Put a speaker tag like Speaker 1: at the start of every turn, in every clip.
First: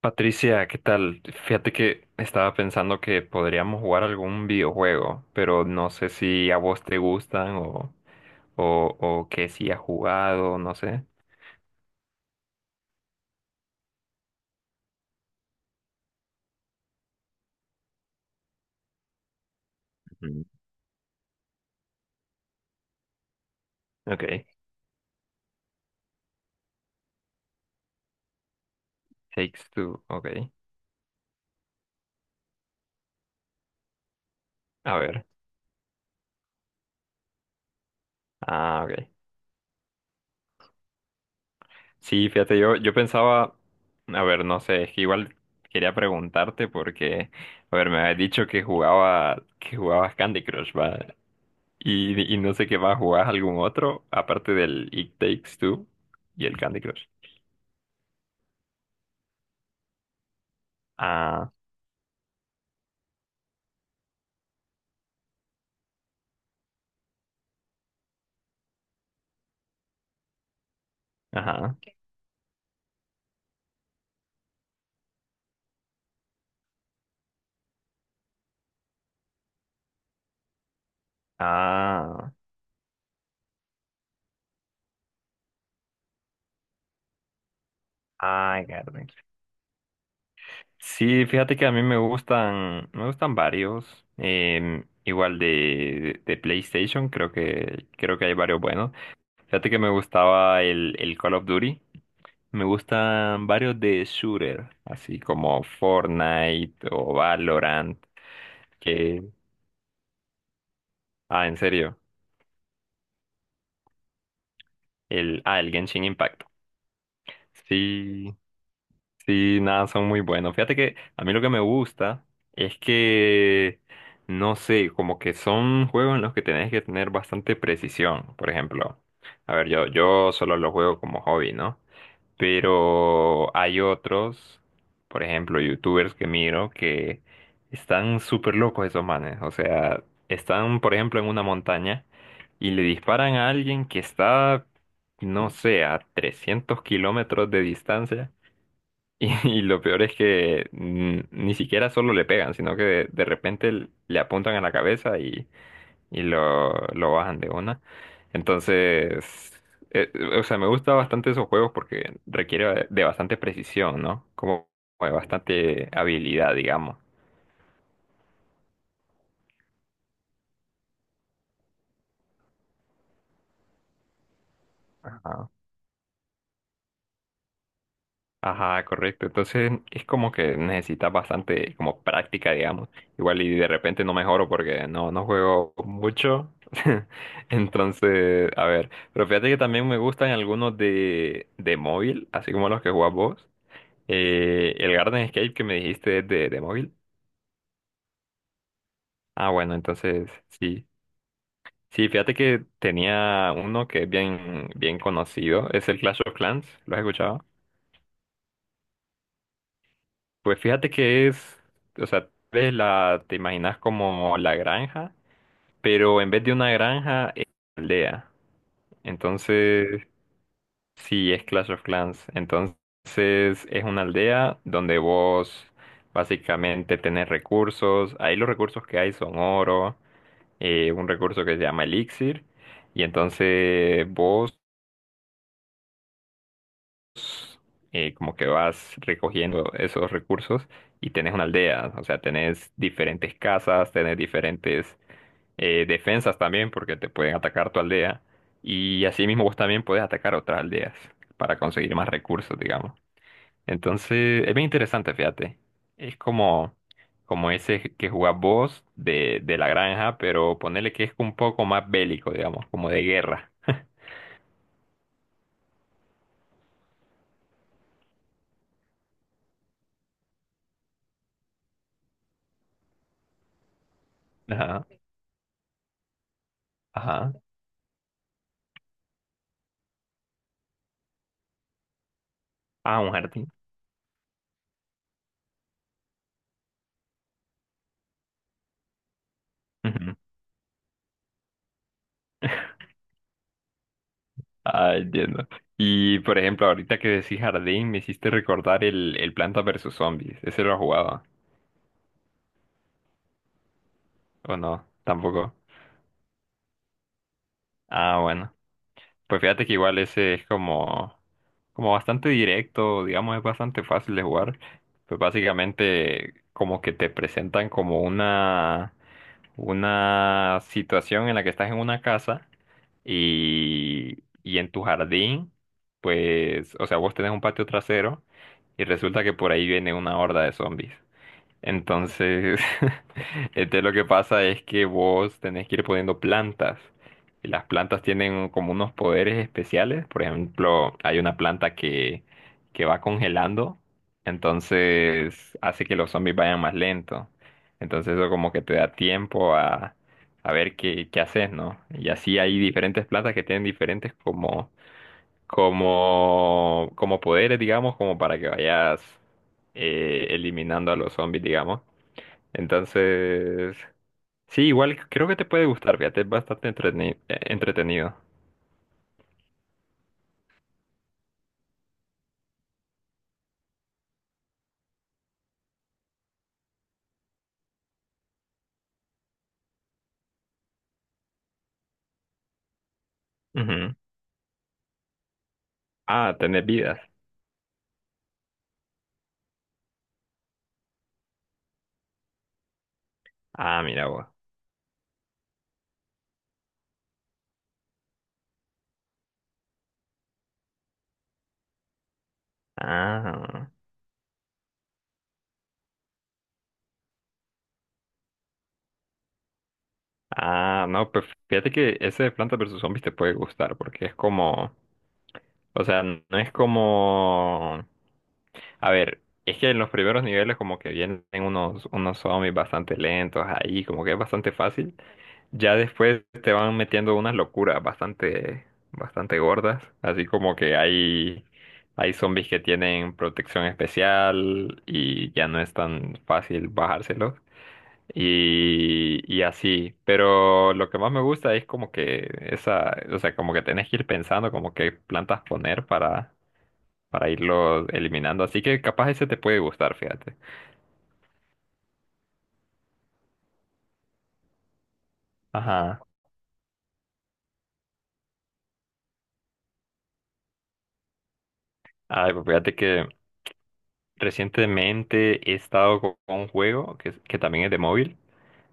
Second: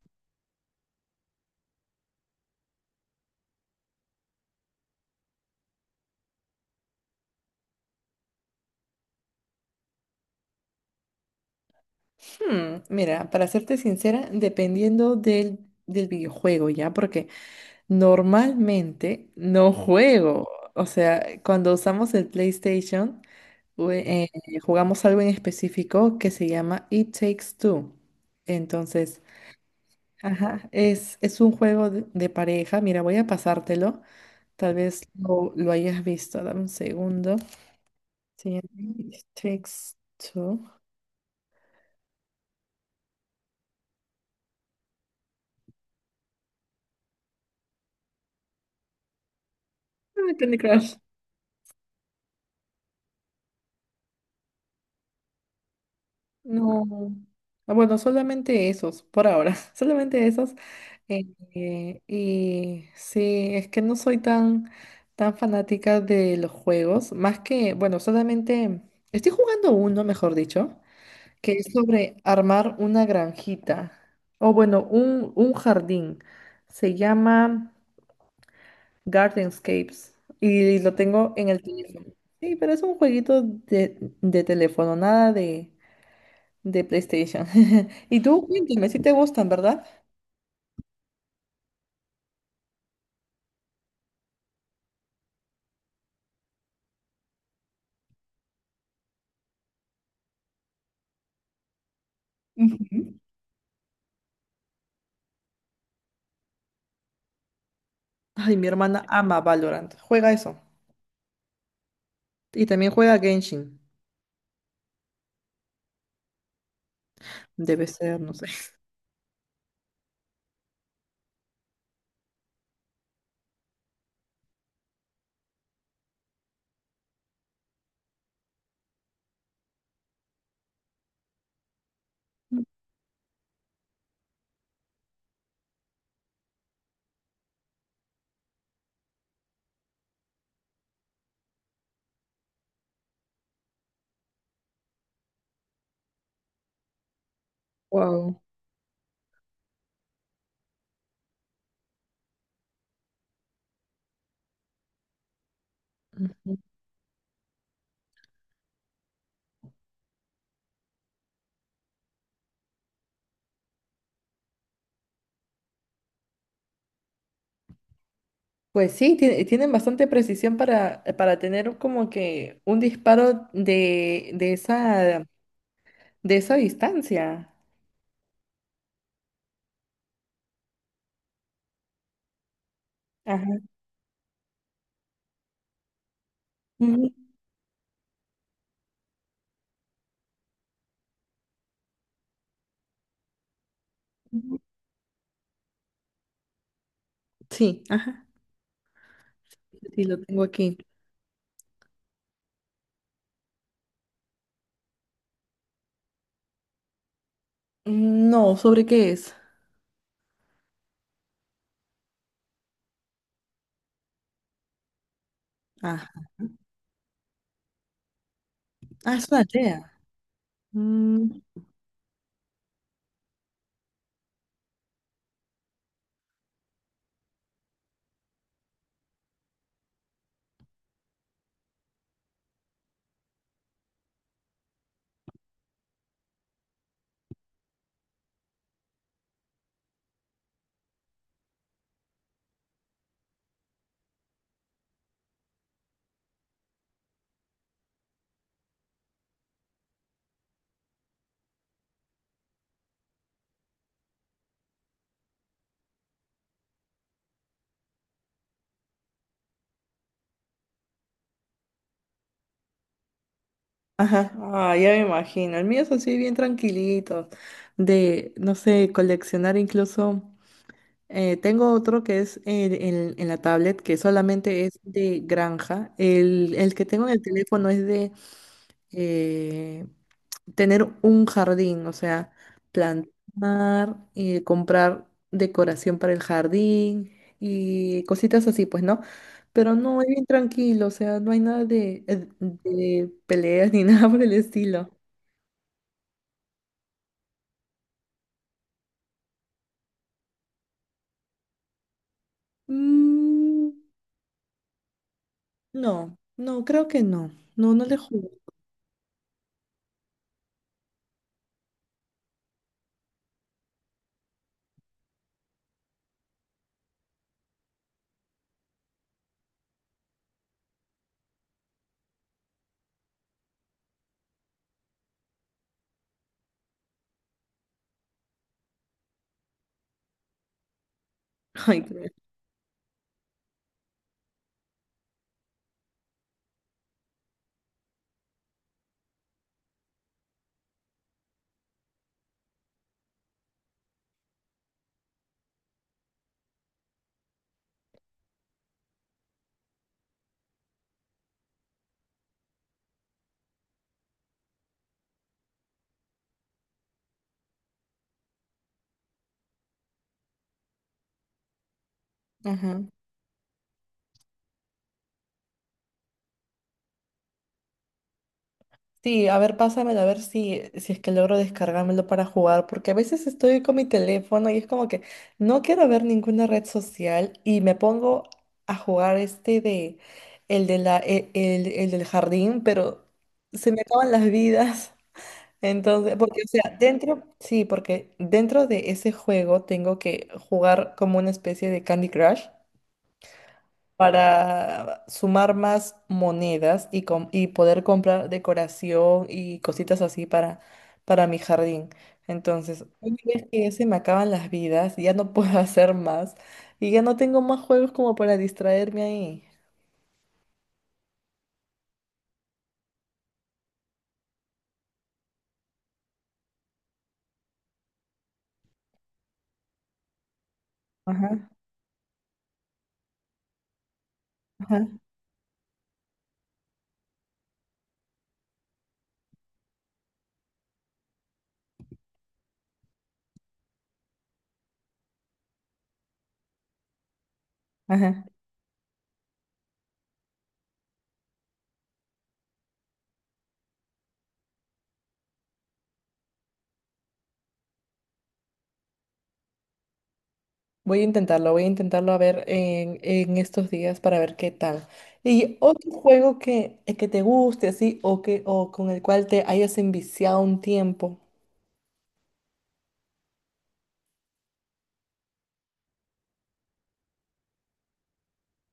Speaker 1: Patricia, ¿qué tal? Fíjate que estaba pensando que podríamos jugar algún videojuego, pero no sé si a vos te gustan o, o que si has jugado, no sé.
Speaker 2: Mira, para serte sincera, dependiendo del videojuego, ¿ya? Porque normalmente no
Speaker 1: Ujú.
Speaker 2: juego. O sea, cuando usamos el PlayStation, jue- eh,
Speaker 1: Ok,
Speaker 2: jugamos algo en específico que se llama It Takes Two. Entonces,
Speaker 1: Takes Two, ok.
Speaker 2: ajá, es un juego de pareja. Mira, voy a pasártelo. Tal
Speaker 1: A
Speaker 2: vez
Speaker 1: ver,
Speaker 2: lo hayas visto. Dame un segundo. Se
Speaker 1: ah, ok.
Speaker 2: It Takes Two.
Speaker 1: Sí, fíjate, yo pensaba, a ver, no sé, es que igual quería preguntarte porque, a ver, me habías dicho que jugabas
Speaker 2: Ah,
Speaker 1: Candy
Speaker 2: Candy
Speaker 1: Crush,
Speaker 2: Crush.
Speaker 1: ¿va? Y no sé qué más, ¿jugabas algún otro aparte del It Takes Two y el Candy
Speaker 2: No.
Speaker 1: Crush?
Speaker 2: Ah, bueno, solamente esos, por ahora, solamente esos. Eh,
Speaker 1: Ah,
Speaker 2: y sí, es que no soy tan fanática de los juegos, más que, bueno, solamente estoy jugando uno, mejor dicho, que es
Speaker 1: ajá.
Speaker 2: sobre armar una granjita, o bueno, un jardín. Se llama Gardenscapes y lo tengo en el teléfono.
Speaker 1: Ah,
Speaker 2: Sí, pero es un jueguito de teléfono, nada de de PlayStation. Y tú,
Speaker 1: ay,
Speaker 2: cuéntame, si
Speaker 1: Garden.
Speaker 2: te gustan, ¿verdad?
Speaker 1: Sí, fíjate que a mí me gustan varios. Igual de, PlayStation, creo que hay varios buenos. Fíjate que me gustaba el Call of Duty. Me
Speaker 2: Ujú.
Speaker 1: gustan varios de shooter, así como Fortnite o Valorant.
Speaker 2: Ay, mi hermana
Speaker 1: Que,
Speaker 2: ama Valorant. Juega eso.
Speaker 1: ah, en serio.
Speaker 2: Y también juega Genshin.
Speaker 1: El Genshin Impact.
Speaker 2: Debe ser, no
Speaker 1: Sí.
Speaker 2: sé.
Speaker 1: Sí, nada, son muy buenos. Fíjate que a mí lo que me gusta es que, no sé, como que son juegos en los que tenés que tener bastante precisión. Por ejemplo, a ver, yo solo los juego como hobby, ¿no? Pero hay otros, por ejemplo, youtubers que miro que están súper locos esos manes. O sea, están, por ejemplo, en una montaña y le disparan a alguien que está, no sé, a 300 kilómetros de distancia.
Speaker 2: Wow.
Speaker 1: Y lo peor es que ni siquiera solo le pegan, sino que de, repente le apuntan a la cabeza y,
Speaker 2: Ujú.
Speaker 1: lo bajan de una. Entonces, eh, o sea, me gusta bastante esos juegos porque requiere de bastante precisión, ¿no? Como de bastante habilidad, digamos.
Speaker 2: Pues sí, tienen bastante precisión para tener como que un disparo de
Speaker 1: Ajá.
Speaker 2: de esa distancia.
Speaker 1: Ajá, correcto. Entonces es como que necesitas bastante como práctica, digamos. Igual
Speaker 2: Ajá.
Speaker 1: y de repente no mejoro porque no juego mucho.
Speaker 2: Ujú,
Speaker 1: Entonces, a ver. Pero fíjate que también me gustan algunos de, móvil, así como los que jugás vos.
Speaker 2: ujú.
Speaker 1: El Garden Escape que me dijiste es de móvil.
Speaker 2: Sí, ajá.
Speaker 1: Ah, bueno,
Speaker 2: Sí, lo
Speaker 1: entonces
Speaker 2: tengo aquí.
Speaker 1: sí. Sí, fíjate que tenía uno que es bien, bien conocido. Es el Clash of Clans. ¿Lo has escuchado?
Speaker 2: Mm, no, ¿sobre qué es?
Speaker 1: Pues fíjate que es, o sea, ves la, te imaginas como la granja,
Speaker 2: Ah,
Speaker 1: pero en vez de una granja es una aldea.
Speaker 2: ah, es una aldea.
Speaker 1: Entonces, sí, es Clash of Clans. Entonces, es una aldea donde vos básicamente tenés recursos. Ahí los recursos que hay son oro, un recurso que se llama elixir. Y entonces vos como que vas recogiendo esos recursos y tenés una aldea, o sea, tenés diferentes casas, tenés diferentes defensas también, porque te pueden atacar tu aldea, y así mismo vos también podés atacar otras aldeas para conseguir más recursos, digamos. Entonces, es bien interesante, fíjate. Es como ese que jugás vos de, la granja, pero ponele que es un poco más bélico, digamos, como de guerra.
Speaker 2: Ajá, ah, ya me imagino. El mío es así bien tranquilito, de, no sé, coleccionar incluso. Eh, tengo otro que es en, en la tablet, que solamente es
Speaker 1: Ajá,
Speaker 2: de granja. El que tengo en el
Speaker 1: ajá.
Speaker 2: teléfono es de eh, tener un jardín, o sea,
Speaker 1: Ah, un jardín.
Speaker 2: plantar y comprar decoración para el jardín y cositas así, pues, ¿no? Pero no, es
Speaker 1: Ujú.
Speaker 2: bien tranquilo, o sea, no hay nada de, de peleas ni nada por el estilo.
Speaker 1: Ah, entiendo. Y por ejemplo, ahorita que decís jardín, me hiciste recordar el Planta versus Zombies. Ese lo jugaba.
Speaker 2: Mm,
Speaker 1: ¿O no? Tampoco.
Speaker 2: no, no, creo que no. No, no le
Speaker 1: Ah,
Speaker 2: jugué.
Speaker 1: bueno. Pues fíjate que igual ese es como bastante directo, digamos, es bastante fácil de jugar. Pues básicamente como que te presentan como una situación en la que estás en una casa y en tu jardín, pues, o sea, vos tenés un patio trasero y resulta que por ahí viene una horda de zombies.
Speaker 2: Ay, creo.
Speaker 1: Entonces, este, lo que pasa es que vos tenés que ir poniendo plantas. Y las plantas tienen como unos poderes especiales. Por ejemplo, hay una planta que va congelando. Entonces, hace que los zombies vayan más lento. Entonces, eso como que te da tiempo a ver qué haces, ¿no? Y así hay diferentes plantas que tienen diferentes como poderes, digamos, como para que vayas eliminando a los zombies, digamos.
Speaker 2: Ajá.
Speaker 1: Entonces, sí, igual creo que te puede gustar, fíjate, es bastante entretenido.
Speaker 2: Sí, a ver, pásamelo, a ver si, si es que logro descargármelo para jugar, porque a veces estoy con mi teléfono y es como que no quiero ver ninguna red social y me pongo a jugar este de el el del jardín, pero se me
Speaker 1: Ujú.
Speaker 2: acaban las vidas. Entonces,
Speaker 1: Ah,
Speaker 2: porque, o
Speaker 1: tener
Speaker 2: sea,
Speaker 1: vidas.
Speaker 2: dentro, sí, porque dentro de ese juego tengo que jugar como una especie de Candy Crush
Speaker 1: Ah, mira vos.
Speaker 2: para sumar más monedas y poder comprar decoración y cositas así para mi jardín. Entonces, una vez que ya
Speaker 1: Ah,
Speaker 2: se me acaban las vidas, ya no puedo hacer más y ya no tengo más juegos como para distraerme ahí.
Speaker 1: ah, no, pues fíjate que ese de Planta versus Zombies te puede gustar, porque es como, o sea, no es como... A ver, es que en los primeros niveles como que vienen
Speaker 2: Ajá,
Speaker 1: unos zombies bastante lentos ahí, como que es bastante
Speaker 2: ajá,
Speaker 1: fácil. Ya después te van metiendo unas locuras bastante, bastante gordas, así como que hay zombies que tienen protección especial y ya no es tan fácil bajárselos
Speaker 2: ajá.
Speaker 1: y, así. Pero lo que más me gusta es como que esa, o sea, como que tenés que ir pensando como qué plantas poner para irlos eliminando, así que capaz ese te puede gustar, fíjate.
Speaker 2: Voy a intentarlo a ver en estos días para ver qué tal. Y otro
Speaker 1: Ajá.
Speaker 2: juego que te guste así o que o con el cual te hayas enviciado un tiempo.
Speaker 1: Ay, pues fíjate que recientemente he estado con un juego que también es de móvil,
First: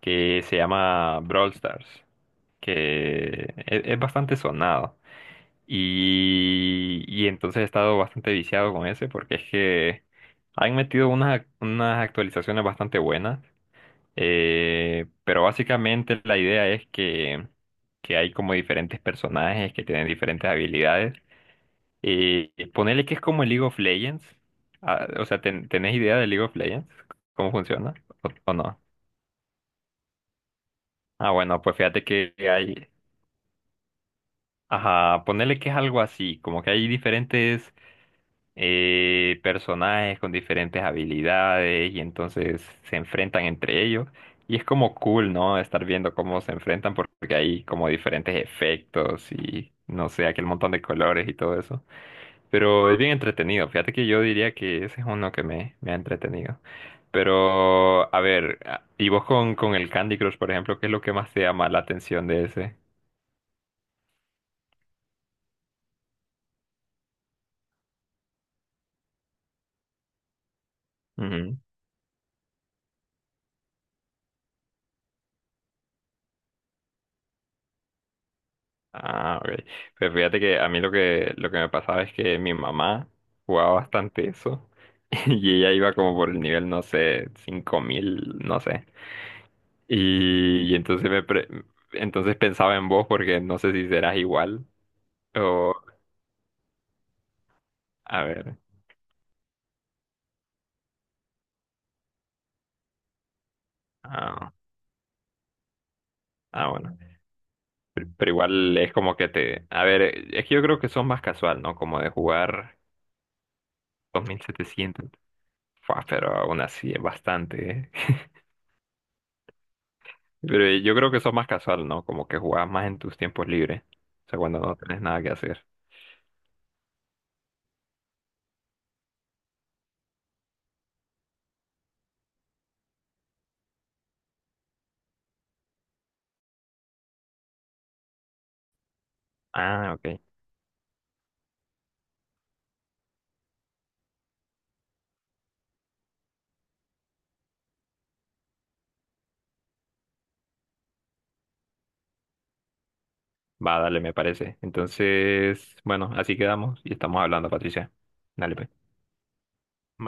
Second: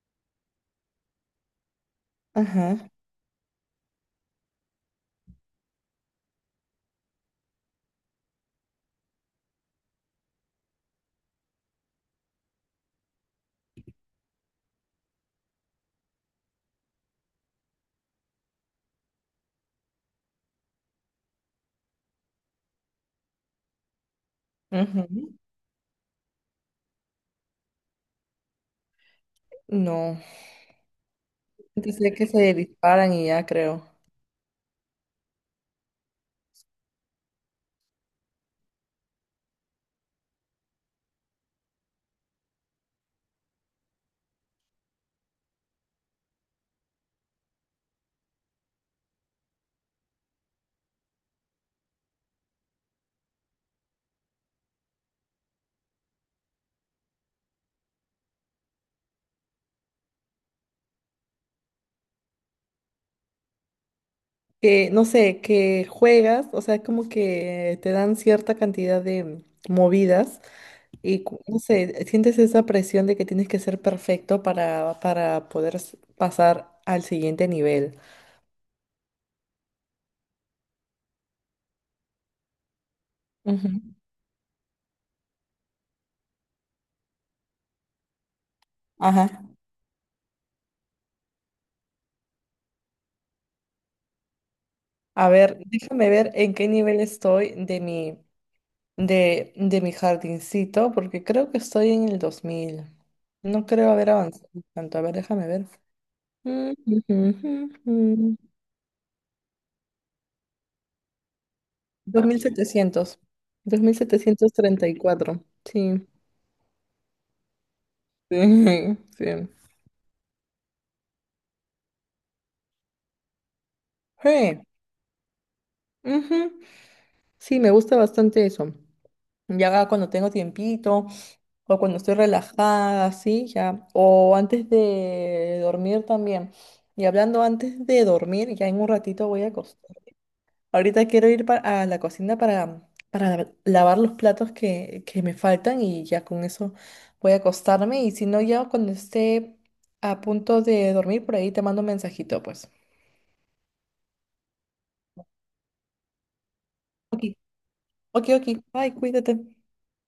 Speaker 1: que se llama Brawl Stars,
Speaker 2: Ajá.
Speaker 1: que es bastante sonado. Y entonces he estado bastante viciado con ese porque es que han metido unas actualizaciones bastante buenas. Pero básicamente la idea es que hay como diferentes personajes que tienen diferentes habilidades y ponerle que es como el League of Legends. Ah, o sea, ¿tenés idea de League of Legends? ¿Cómo funciona? ¿O no?
Speaker 2: No,
Speaker 1: Ah, bueno, pues
Speaker 2: yo
Speaker 1: fíjate
Speaker 2: sé que
Speaker 1: que
Speaker 2: se
Speaker 1: hay...
Speaker 2: disparan y ya creo.
Speaker 1: Ajá, ponerle que es algo así, como que hay diferentes personajes con diferentes habilidades y entonces se enfrentan entre ellos. Y es como cool, ¿no? Estar viendo cómo se enfrentan porque hay como diferentes efectos y no sé, aquel montón de colores y todo eso. Pero es bien entretenido. Fíjate que yo diría que ese es uno que me ha entretenido. Pero, a ver, ¿y vos con, el Candy Crush, por ejemplo, qué es lo que más te llama la atención de ese?
Speaker 2: Que, no sé, que juegas, o sea, como que te dan cierta cantidad de movidas
Speaker 1: Ujú.
Speaker 2: no sé, sientes esa presión de que tienes que ser perfecto para poder pasar al siguiente nivel.
Speaker 1: Ah, ok. Pues fíjate que a mí lo que me pasaba es que mi mamá
Speaker 2: Ujú.
Speaker 1: jugaba bastante eso. Y ella iba como por el nivel, no sé, 5.000 no sé.
Speaker 2: Ajá.
Speaker 1: Y entonces entonces pensaba en vos porque no sé si serás igual
Speaker 2: A ver,
Speaker 1: o...
Speaker 2: déjame ver en qué nivel estoy
Speaker 1: A ver.
Speaker 2: de mi jardincito, porque creo que estoy en el 2000. No creo haber avanzado
Speaker 1: Ah,
Speaker 2: tanto. A ver, déjame ver. Mm,
Speaker 1: ah, bueno.
Speaker 2: ujú, ujú,
Speaker 1: Pero
Speaker 2: ujú.
Speaker 1: igual es como que te... A ver, es que yo creo que son más casual, ¿no? Como de jugar
Speaker 2: 2700.
Speaker 1: 2.700.
Speaker 2: 2734.
Speaker 1: Fua,
Speaker 2: Sí.
Speaker 1: pero aún así es bastante, ¿eh?
Speaker 2: Sí. Sí.
Speaker 1: Pero yo creo que son más casual, ¿no? Como que jugás más en tus tiempos libres. O sea,
Speaker 2: Sí.
Speaker 1: cuando no tenés nada que hacer.
Speaker 2: Ujú. Sí, me gusta bastante eso. Ya cuando tengo tiempito o cuando estoy relajada, sí, ya. O antes de dormir también. Y hablando antes de dormir, ya en un ratito voy a
Speaker 1: Ah,
Speaker 2: acostarme.
Speaker 1: ok.
Speaker 2: Ahorita quiero ir a la cocina para lavar los platos que me faltan y ya con eso voy a acostarme. Y si no, ya cuando esté a punto de dormir, por ahí te mando un mensajito, pues.
Speaker 1: Va, dale, me parece. Entonces, bueno, así quedamos y estamos
Speaker 2: Ok,
Speaker 1: hablando, Patricia.
Speaker 2: ok, ok.
Speaker 1: Dale, pues.
Speaker 2: Bye, cuídate.
Speaker 1: Bye.